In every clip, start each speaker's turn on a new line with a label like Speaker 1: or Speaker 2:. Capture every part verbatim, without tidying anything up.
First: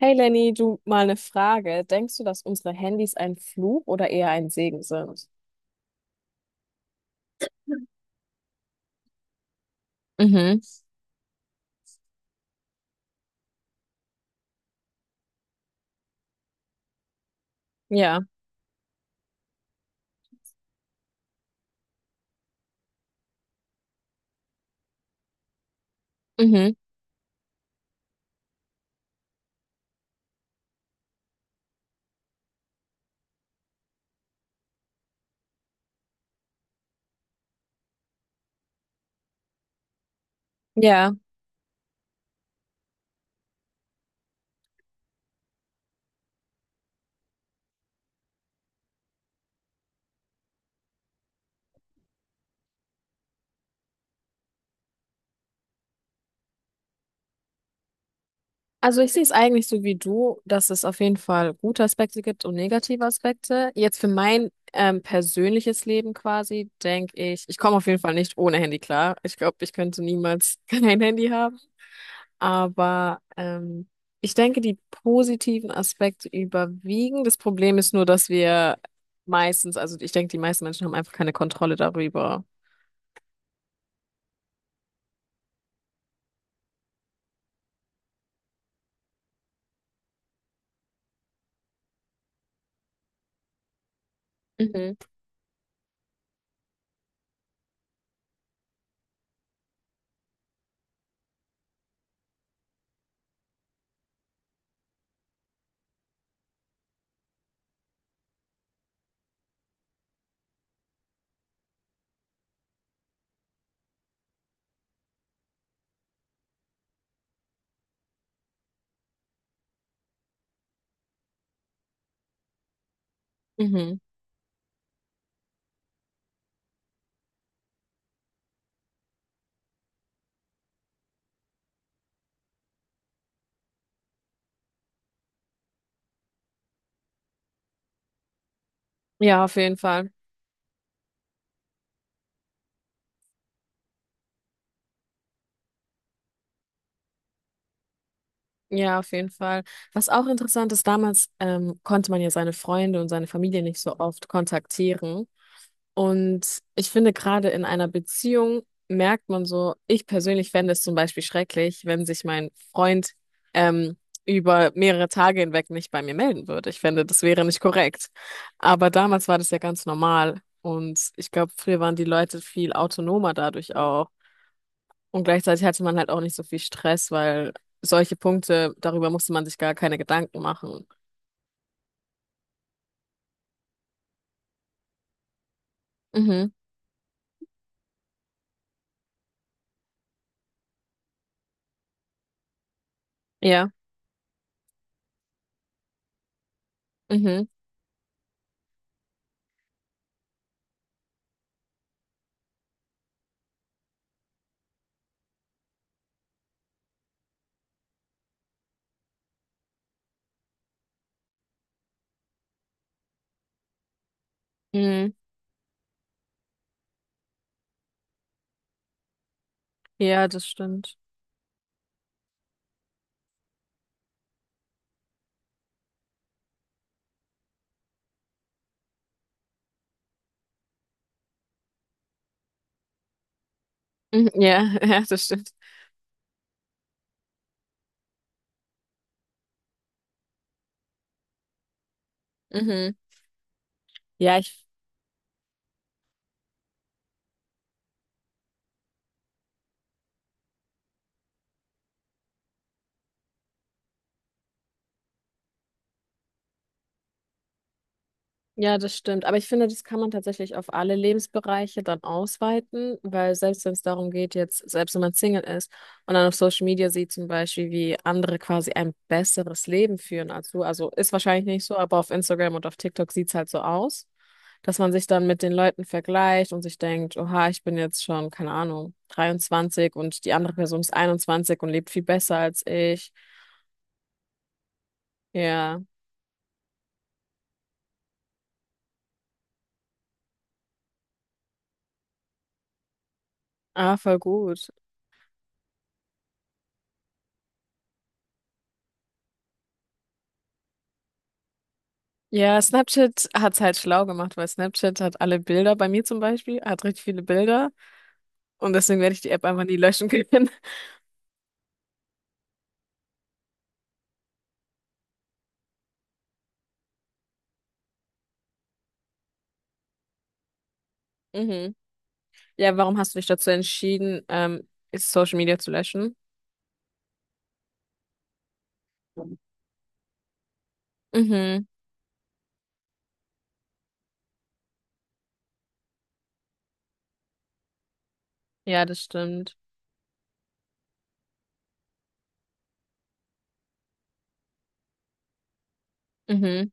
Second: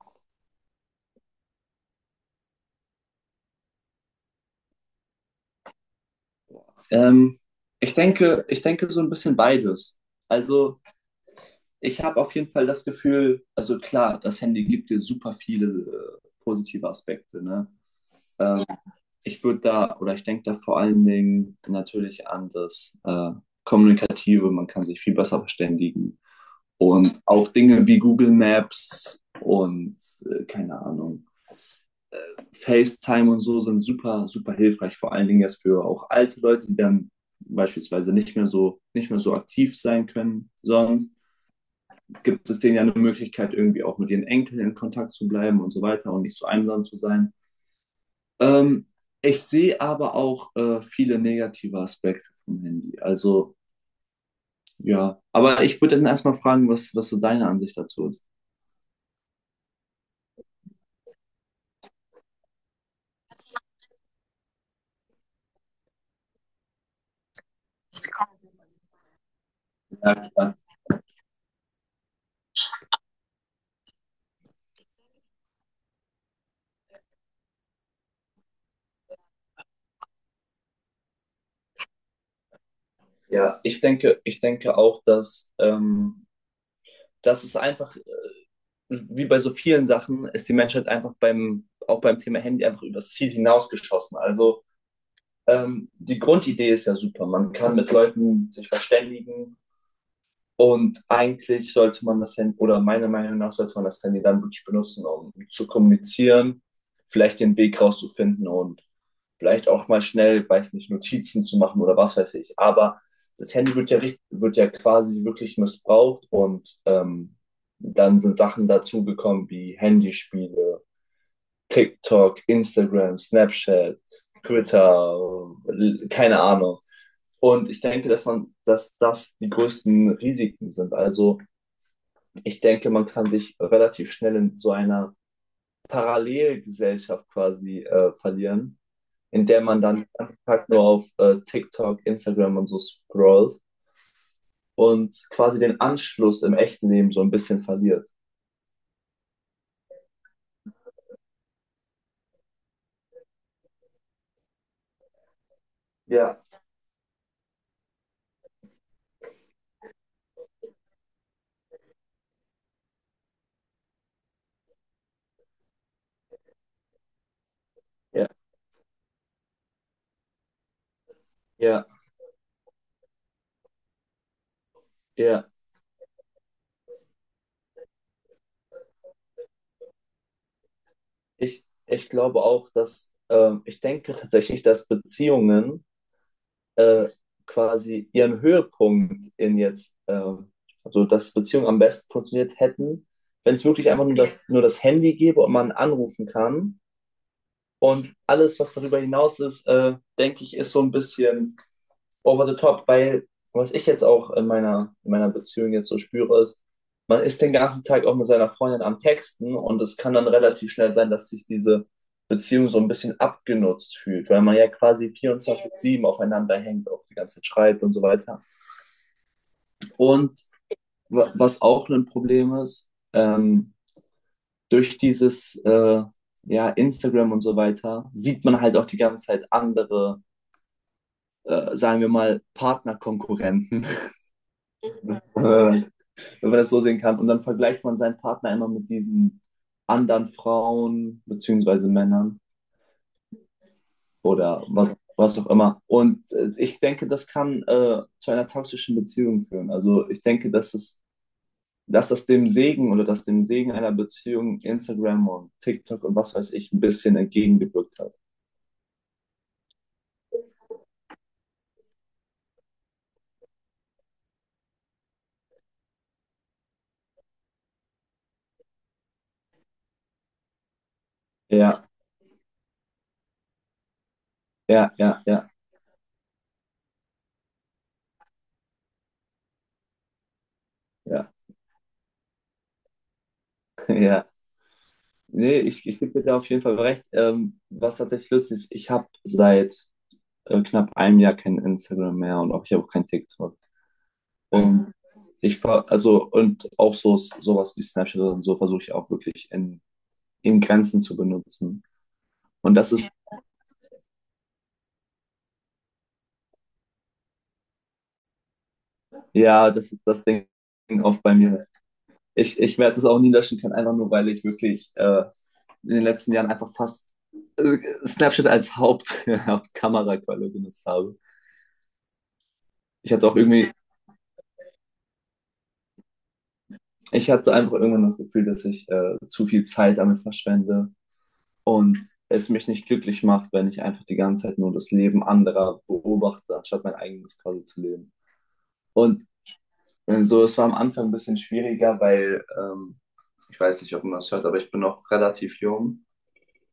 Speaker 1: Hey Lenny, du mal eine Frage. Denkst du, dass unsere Handys ein Fluch oder eher ein Segen sind?
Speaker 2: Ähm, ich denke, ich denke so ein bisschen beides.
Speaker 1: Mhm,
Speaker 2: Also ich habe auf jeden Fall das Gefühl, also klar, das Handy gibt dir super viele äh, positive Aspekte, ne?
Speaker 1: ja,
Speaker 2: Ähm, Ja, ich würde da, oder ich denke da vor allen Dingen natürlich an das äh, Kommunikative, man kann sich viel besser verständigen.
Speaker 1: mhm,
Speaker 2: Und auch Dinge wie Google Maps und äh, keine Ahnung, FaceTime und so sind super, super hilfreich, vor allen Dingen jetzt für auch alte Leute, die dann beispielsweise nicht mehr so, nicht mehr so aktiv sein können. Sonst
Speaker 1: ja.
Speaker 2: gibt es denen ja eine Möglichkeit, irgendwie auch mit ihren Enkeln in Kontakt zu bleiben und so weiter und nicht so einsam zu sein. Ähm, ich sehe aber auch äh, viele negative Aspekte vom Handy. Also ja, aber ich würde dann erstmal fragen, was, was so deine Ansicht dazu ist.
Speaker 1: Also ich sehe es eigentlich so wie du, dass es auf jeden Fall gute Aspekte gibt und negative Aspekte. Jetzt für mein ähm, persönliches Leben quasi, denke ich, ich komme auf jeden Fall nicht ohne Handy klar. Ich glaube, ich könnte
Speaker 2: Ja, klar.
Speaker 1: niemals kein Handy haben. Aber ähm, ich denke, die positiven Aspekte überwiegen. Das Problem ist nur, dass wir meistens, also ich denke, die meisten Menschen haben einfach keine Kontrolle darüber.
Speaker 2: Ja. ich denke, ich denke auch, dass, ähm, dass es einfach wie bei so vielen Sachen ist die Menschheit einfach beim, auch beim Thema Handy einfach übers Ziel hinausgeschossen. Also
Speaker 1: Mhm.
Speaker 2: ähm, die Grundidee ist ja super. Man kann mit Leuten sich verständigen, und eigentlich sollte man das Handy, oder meiner Meinung nach sollte man das Handy dann wirklich benutzen, um zu kommunizieren, vielleicht den Weg rauszufinden und vielleicht auch mal schnell, weiß nicht, Notizen zu machen oder was weiß ich. Aber das Handy wird ja, richt- wird ja quasi wirklich missbraucht und ähm, dann sind Sachen dazugekommen wie Handyspiele TikTok, Instagram, Snapchat,
Speaker 1: Mhm.
Speaker 2: Twitter, keine Ahnung. Und ich denke, dass man, dass das die größten Risiken sind. Also ich denke, man kann sich relativ schnell in so einer Parallelgesellschaft quasi äh, verlieren,
Speaker 1: Ja,
Speaker 2: in
Speaker 1: auf
Speaker 2: der
Speaker 1: jeden
Speaker 2: man dann den
Speaker 1: Fall.
Speaker 2: ganzen Tag nur auf äh, TikTok, Instagram und so scrollt und quasi den Anschluss im echten Leben so ein bisschen verliert.
Speaker 1: Ja, auf jeden Fall. Was auch interessant ist, damals ähm, konnte man ja seine Freunde und seine Familie nicht so oft kontaktieren.
Speaker 2: Ja,
Speaker 1: Und ich finde, gerade in einer Beziehung merkt man so, ich persönlich fände es zum Beispiel schrecklich, wenn sich mein Freund ähm, über mehrere Tage hinweg nicht bei mir melden würde. Ich fände, das wäre nicht korrekt.
Speaker 2: ja.
Speaker 1: Aber damals war das ja ganz normal. Und ich glaube, früher
Speaker 2: Ja,
Speaker 1: waren die Leute viel autonomer dadurch auch. Und
Speaker 2: ja.
Speaker 1: gleichzeitig hatte man halt auch nicht so viel Stress, weil solche Punkte, darüber musste man sich gar keine Gedanken machen.
Speaker 2: Ich, ich glaube auch, dass ähm, ich denke tatsächlich, dass Beziehungen
Speaker 1: Mhm.
Speaker 2: äh, quasi ihren Höhepunkt in jetzt, ähm, also dass Beziehungen am besten funktioniert hätten, wenn es
Speaker 1: Ja.
Speaker 2: wirklich einfach nur das, nur das Handy gäbe und man anrufen kann.
Speaker 1: Mhm.
Speaker 2: Und alles, was darüber hinaus ist, äh, denke ich, ist so ein bisschen over the top, weil was ich jetzt auch in meiner, in meiner Beziehung jetzt so spüre, ist, man ist den ganzen Tag auch mit seiner Freundin am Texten und es kann dann relativ schnell sein, dass sich diese Beziehung so ein bisschen abgenutzt fühlt, weil man ja quasi
Speaker 1: Mhm.
Speaker 2: vierundzwanzig sieben aufeinander hängt, auch die ganze Zeit schreibt und so weiter.
Speaker 1: Ja,
Speaker 2: Und
Speaker 1: das stimmt.
Speaker 2: wa- was auch ein Problem ist, ähm, durch dieses äh, ja, Instagram und so weiter sieht man halt auch die ganze Zeit andere, äh, sagen wir mal, Partnerkonkurrenten.
Speaker 1: Mhm. Ja, ja, das stimmt.
Speaker 2: Wenn man das so sehen kann. Und dann vergleicht man seinen Partner immer mit diesen anderen Frauen beziehungsweise Männern
Speaker 1: Mhm. Ja, ich,
Speaker 2: oder was, was auch immer. Und äh, ich denke, das kann äh, zu einer toxischen Beziehung führen. Also ich denke, dass es, dass das dem Segen oder dass dem Segen einer Beziehung Instagram und TikTok und was weiß ich ein bisschen entgegengewirkt hat.
Speaker 1: ja, das stimmt. Aber ich finde, das kann man tatsächlich auf alle Lebensbereiche dann ausweiten, weil selbst wenn es darum geht, jetzt, selbst wenn man Single ist und dann auf Social Media sieht zum Beispiel, wie andere quasi ein besseres Leben führen als du, also ist wahrscheinlich nicht so,
Speaker 2: Ja,
Speaker 1: aber auf Instagram und auf TikTok sieht's halt so aus, dass man
Speaker 2: ja,
Speaker 1: sich
Speaker 2: ja,
Speaker 1: dann
Speaker 2: ja,
Speaker 1: mit den Leuten vergleicht und sich denkt, oha, ich bin jetzt schon, keine Ahnung, dreiundzwanzig und die andere Person ist
Speaker 2: ja,
Speaker 1: einundzwanzig und lebt viel besser als ich.
Speaker 2: ja. Nee,
Speaker 1: Ja,
Speaker 2: ich, ich gebe dir da auf jeden Fall recht. Ähm, was tatsächlich lustig ist, ich habe seit äh, knapp einem Jahr kein Instagram mehr und auch ich habe auch kein TikTok.
Speaker 1: ah, voll gut.
Speaker 2: Und ich ver also und auch so sowas wie Snapchat und so versuche ich auch wirklich in, in Grenzen zu benutzen.
Speaker 1: Ja,
Speaker 2: Und das ist,
Speaker 1: Snapchat hat's halt schlau gemacht, weil Snapchat hat alle Bilder, bei mir zum Beispiel, hat richtig viele Bilder und deswegen werde ich die App einfach
Speaker 2: ja,
Speaker 1: nie
Speaker 2: das ist
Speaker 1: löschen
Speaker 2: das Ding
Speaker 1: können.
Speaker 2: oft bei mir. Ich, ich werde es auch nie löschen können, einfach nur, weil ich wirklich äh, in den letzten Jahren einfach fast äh, Snapchat als Haupt, Hauptkameraquelle benutzt habe.
Speaker 1: Mhm. Ja, warum
Speaker 2: Ich
Speaker 1: hast du dich
Speaker 2: hatte auch
Speaker 1: dazu
Speaker 2: irgendwie,
Speaker 1: entschieden, ähm, Social Media zu löschen?
Speaker 2: ich hatte einfach irgendwann das Gefühl, dass ich äh, zu viel Zeit damit verschwende
Speaker 1: Mhm.
Speaker 2: und es mich nicht glücklich macht, wenn ich einfach die ganze Zeit nur das Leben anderer beobachte, anstatt mein eigenes quasi zu leben.
Speaker 1: Ja, das
Speaker 2: Und
Speaker 1: stimmt.
Speaker 2: äh, so, es war am Anfang ein bisschen schwieriger, weil ähm, ich weiß nicht, ob man das hört, aber ich bin noch relativ jung.
Speaker 1: Mhm.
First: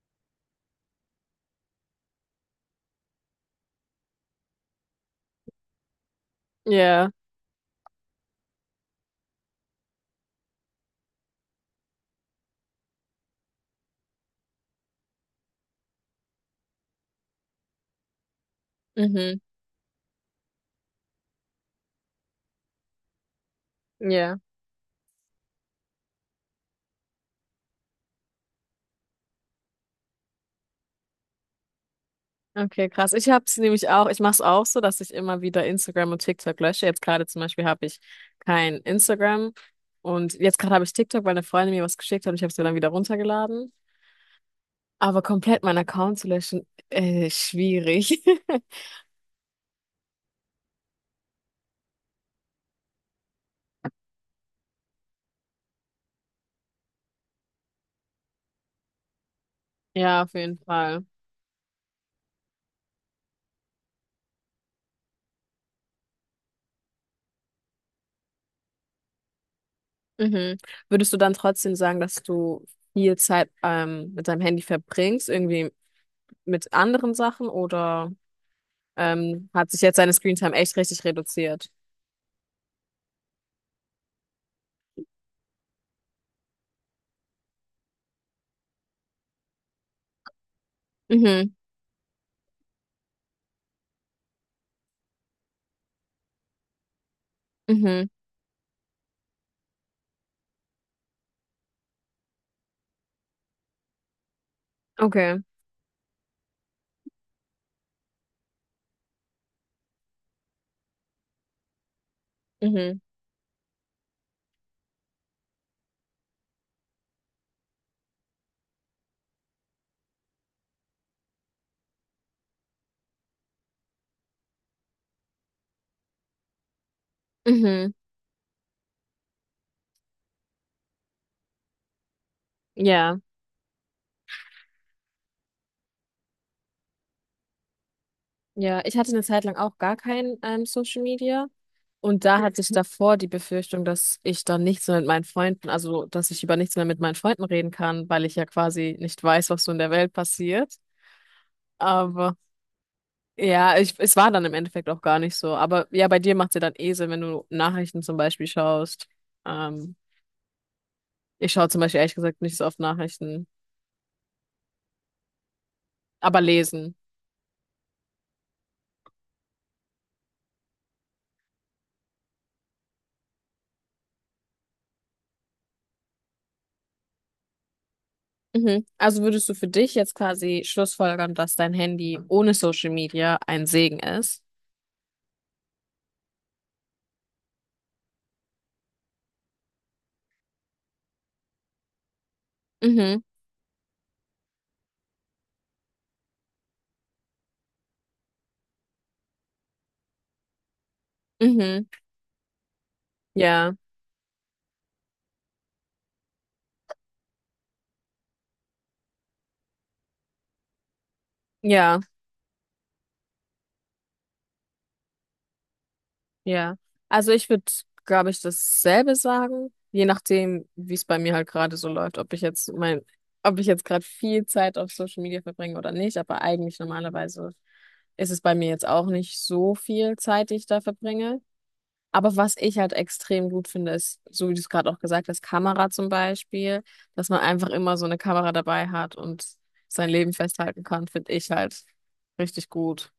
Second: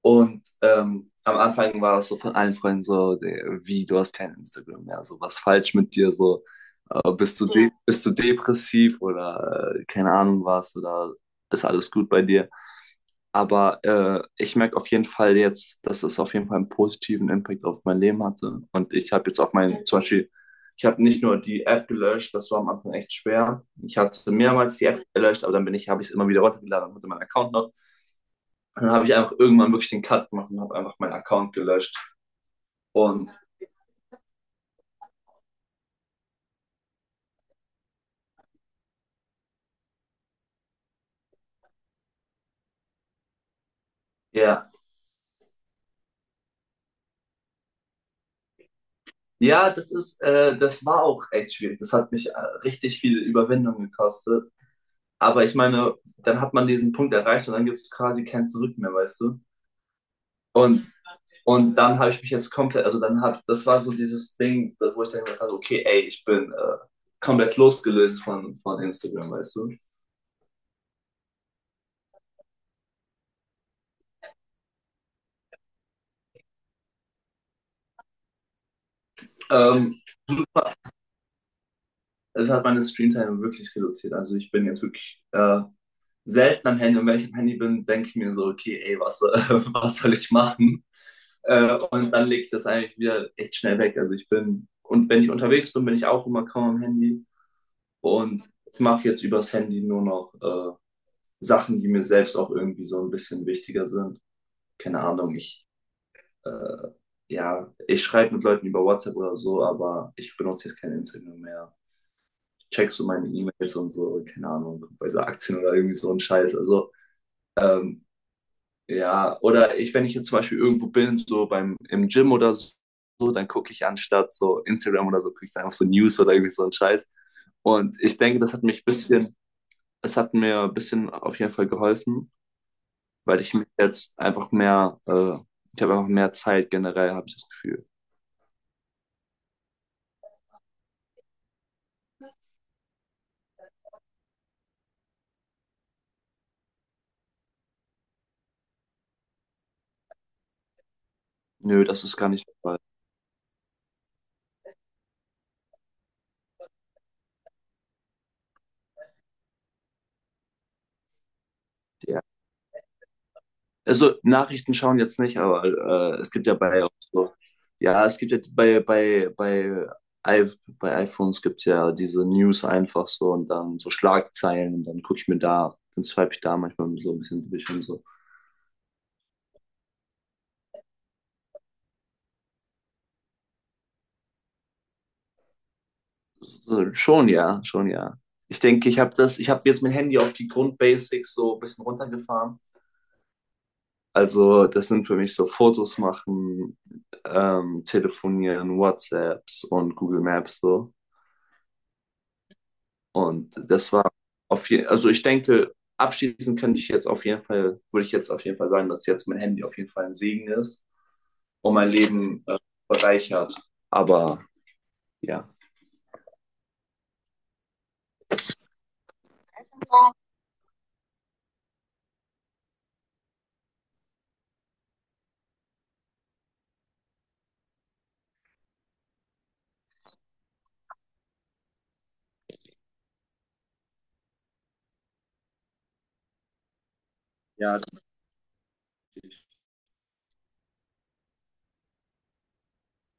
Speaker 2: Und ähm, am Anfang war das so von allen Freunden so, der- wie, du hast kein Instagram mehr, so was falsch mit dir, so
Speaker 1: Ja.
Speaker 2: äh, bist du, de Ja. Bist du depressiv oder äh, keine Ahnung was oder ist alles gut bei dir? Aber äh, ich merke auf jeden Fall jetzt, dass es auf jeden Fall einen positiven Impact auf mein Leben hatte. Und ich habe
Speaker 1: Mhm.
Speaker 2: jetzt auch mein, zum Beispiel, ich habe nicht nur die App gelöscht, das war am Anfang echt schwer. Ich hatte
Speaker 1: Ja.
Speaker 2: mehrmals die App gelöscht, aber dann bin ich, habe ich es immer wieder runtergeladen und hatte meinen Account noch. Und dann habe ich einfach irgendwann wirklich den Cut gemacht und habe einfach meinen Account gelöscht.
Speaker 1: Okay, krass. Ich
Speaker 2: Und
Speaker 1: hab's nämlich auch, ich mach's auch so, dass ich immer wieder Instagram und TikTok lösche. Jetzt gerade zum Beispiel habe ich kein Instagram und jetzt gerade habe ich TikTok, weil eine Freundin mir was geschickt hat und ich habe es mir dann wieder runtergeladen.
Speaker 2: ja,
Speaker 1: Aber komplett meinen Account zu löschen, äh, schwierig.
Speaker 2: ja, das ist, äh, das war auch echt schwierig. Das hat mich äh, richtig viel Überwindung gekostet. Aber ich meine, dann hat man diesen Punkt erreicht und dann gibt es quasi kein Zurück mehr, weißt du?
Speaker 1: Ja, auf jeden
Speaker 2: Und
Speaker 1: Fall.
Speaker 2: Und dann habe ich mich jetzt komplett, also dann habe, das war so dieses Ding, wo ich dann gedacht habe, okay, ey, ich bin äh, komplett losgelöst von, von Instagram, weißt du.
Speaker 1: Mhm. Würdest du dann trotzdem sagen, dass du viel Zeit ähm, mit deinem Handy verbringst, irgendwie mit anderen Sachen oder ähm, hat sich jetzt
Speaker 2: Ähm,
Speaker 1: deine Screentime echt richtig reduziert?
Speaker 2: es hat meine Screentime wirklich reduziert. Also ich bin jetzt wirklich äh, selten am Handy. Und wenn ich am Handy bin, denke ich mir so, okay, ey, was, äh, was soll ich machen?
Speaker 1: Mhm,
Speaker 2: Äh, und dann lege ich das eigentlich wieder echt schnell weg. Also ich bin, und wenn ich unterwegs bin, bin ich auch immer kaum am Handy.
Speaker 1: mhm,
Speaker 2: Und ich mache jetzt übers Handy nur noch äh, Sachen, die mir selbst auch irgendwie so ein bisschen wichtiger sind. Keine Ahnung,
Speaker 1: okay,
Speaker 2: ich, äh, ja, ich schreibe mit Leuten über WhatsApp oder so, aber ich benutze jetzt kein Instagram mehr.
Speaker 1: mhm,
Speaker 2: Checkst du meine E-Mails und so, keine Ahnung, bei so Aktien oder irgendwie so ein Scheiß. Also, ähm, ja, oder ich, wenn ich jetzt zum Beispiel irgendwo bin, so beim, im Gym oder so, dann gucke ich anstatt so Instagram oder so, gucke ich einfach so News oder irgendwie so ein Scheiß.
Speaker 1: mhm,
Speaker 2: Und ich denke, das hat mich ein bisschen, es hat mir ein bisschen auf jeden Fall geholfen,
Speaker 1: ja,
Speaker 2: weil ich mich jetzt einfach mehr, äh, ich habe einfach mehr Zeit generell, habe ich das Gefühl.
Speaker 1: ja. Ich hatte eine Zeit lang auch gar kein ähm, Social Media. Und da hatte ich davor die Befürchtung, dass ich dann nichts mehr mit meinen Freunden, also dass ich über nichts mehr mit meinen Freunden reden kann, weil ich ja quasi nicht weiß, was so in der Welt passiert.
Speaker 2: Nö, das ist gar
Speaker 1: Aber
Speaker 2: nicht der Fall.
Speaker 1: ja, ich, es war dann im Endeffekt auch gar nicht so. Aber ja, bei dir macht es ja dann eh Sinn, wenn du Nachrichten zum Beispiel schaust. Ähm, ich schaue zum Beispiel ehrlich
Speaker 2: Ja.
Speaker 1: gesagt nicht so oft Nachrichten,
Speaker 2: Also Nachrichten schauen jetzt nicht, aber äh, es
Speaker 1: aber
Speaker 2: gibt ja bei auch
Speaker 1: lesen.
Speaker 2: so, ja, es gibt ja bei bei bei I bei iPhones gibt's ja diese News einfach so und dann so Schlagzeilen und dann gucke ich mir da, dann swipe ich da manchmal so ein bisschen durch und so.
Speaker 1: Mhm. Also würdest du für dich jetzt quasi schlussfolgern, dass dein Handy ohne Social Media ein Segen ist?
Speaker 2: So. Schon ja, schon ja. Ich denke, ich habe das, ich habe jetzt mein Handy auf die Grundbasics so ein bisschen runtergefahren.
Speaker 1: Mhm,
Speaker 2: Also das sind für mich so Fotos machen, ähm, telefonieren, WhatsApps und Google Maps so.
Speaker 1: mhm,
Speaker 2: Und
Speaker 1: ja,
Speaker 2: das war auf jeden also ich denke, abschließend kann ich jetzt auf jeden Fall, würde ich jetzt auf jeden Fall sagen, dass jetzt mein Handy auf jeden Fall ein Segen ist und mein
Speaker 1: ja.
Speaker 2: Leben äh, bereichert. Aber ja.
Speaker 1: Ja, also ich würde, glaube ich, dasselbe sagen, je nachdem, wie es bei mir halt gerade so läuft, ob ich jetzt mein, ob ich jetzt gerade viel Zeit auf Social Media verbringe oder nicht, aber eigentlich normalerweise ist es bei mir jetzt auch nicht so viel Zeit, die ich da verbringe. Aber was ich halt extrem gut finde, ist, so wie du es gerade auch gesagt hast, Kamera zum Beispiel, dass man einfach
Speaker 2: Ja,
Speaker 1: immer
Speaker 2: das.
Speaker 1: so eine Kamera dabei hat und sein Leben festhalten kann, finde ich halt richtig gut.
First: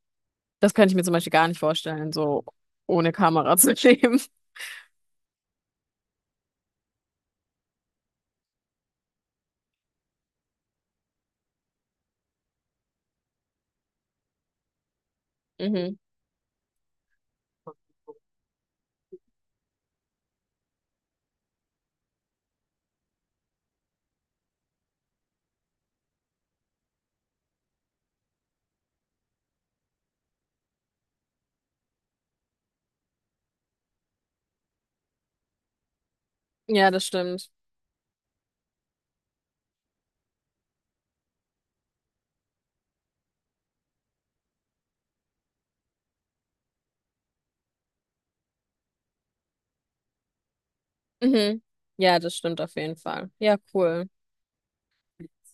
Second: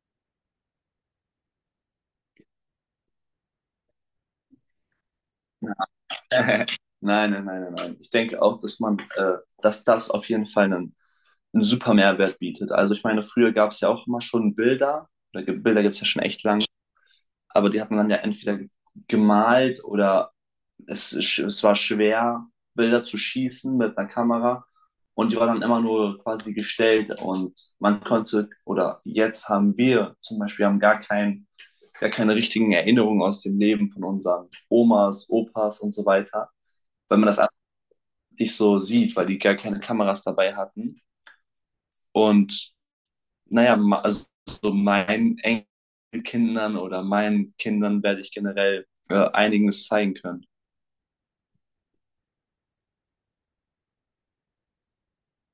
Speaker 1: Das könnte ich mir zum Beispiel gar nicht vorstellen, so ohne Kamera zu leben.
Speaker 2: Nein, nein, nein, nein, nein. Ich denke auch, dass man, äh, dass das auf jeden Fall einen, einen super Mehrwert bietet. Also ich meine, früher gab es ja auch immer schon Bilder, oder ge- Bilder gibt
Speaker 1: Mhm.
Speaker 2: es ja schon echt lange. Aber die hat man dann ja entweder gemalt oder es, sch- es war schwer, Bilder zu schießen mit einer Kamera. Und die war dann immer nur quasi gestellt und man konnte, oder jetzt haben wir zum Beispiel, haben gar kein, gar keine richtigen Erinnerungen aus dem Leben von unseren Omas, Opas und so weiter,
Speaker 1: Ja, das
Speaker 2: weil man das
Speaker 1: stimmt.
Speaker 2: alles nicht so sieht, weil die gar keine Kameras dabei hatten. Und naja, ma- also so meinen Enkelkindern oder meinen Kindern werde ich generell äh, einiges zeigen können.
Speaker 1: Mhm. Ja, das stimmt auf jeden Fall. Ja, cool.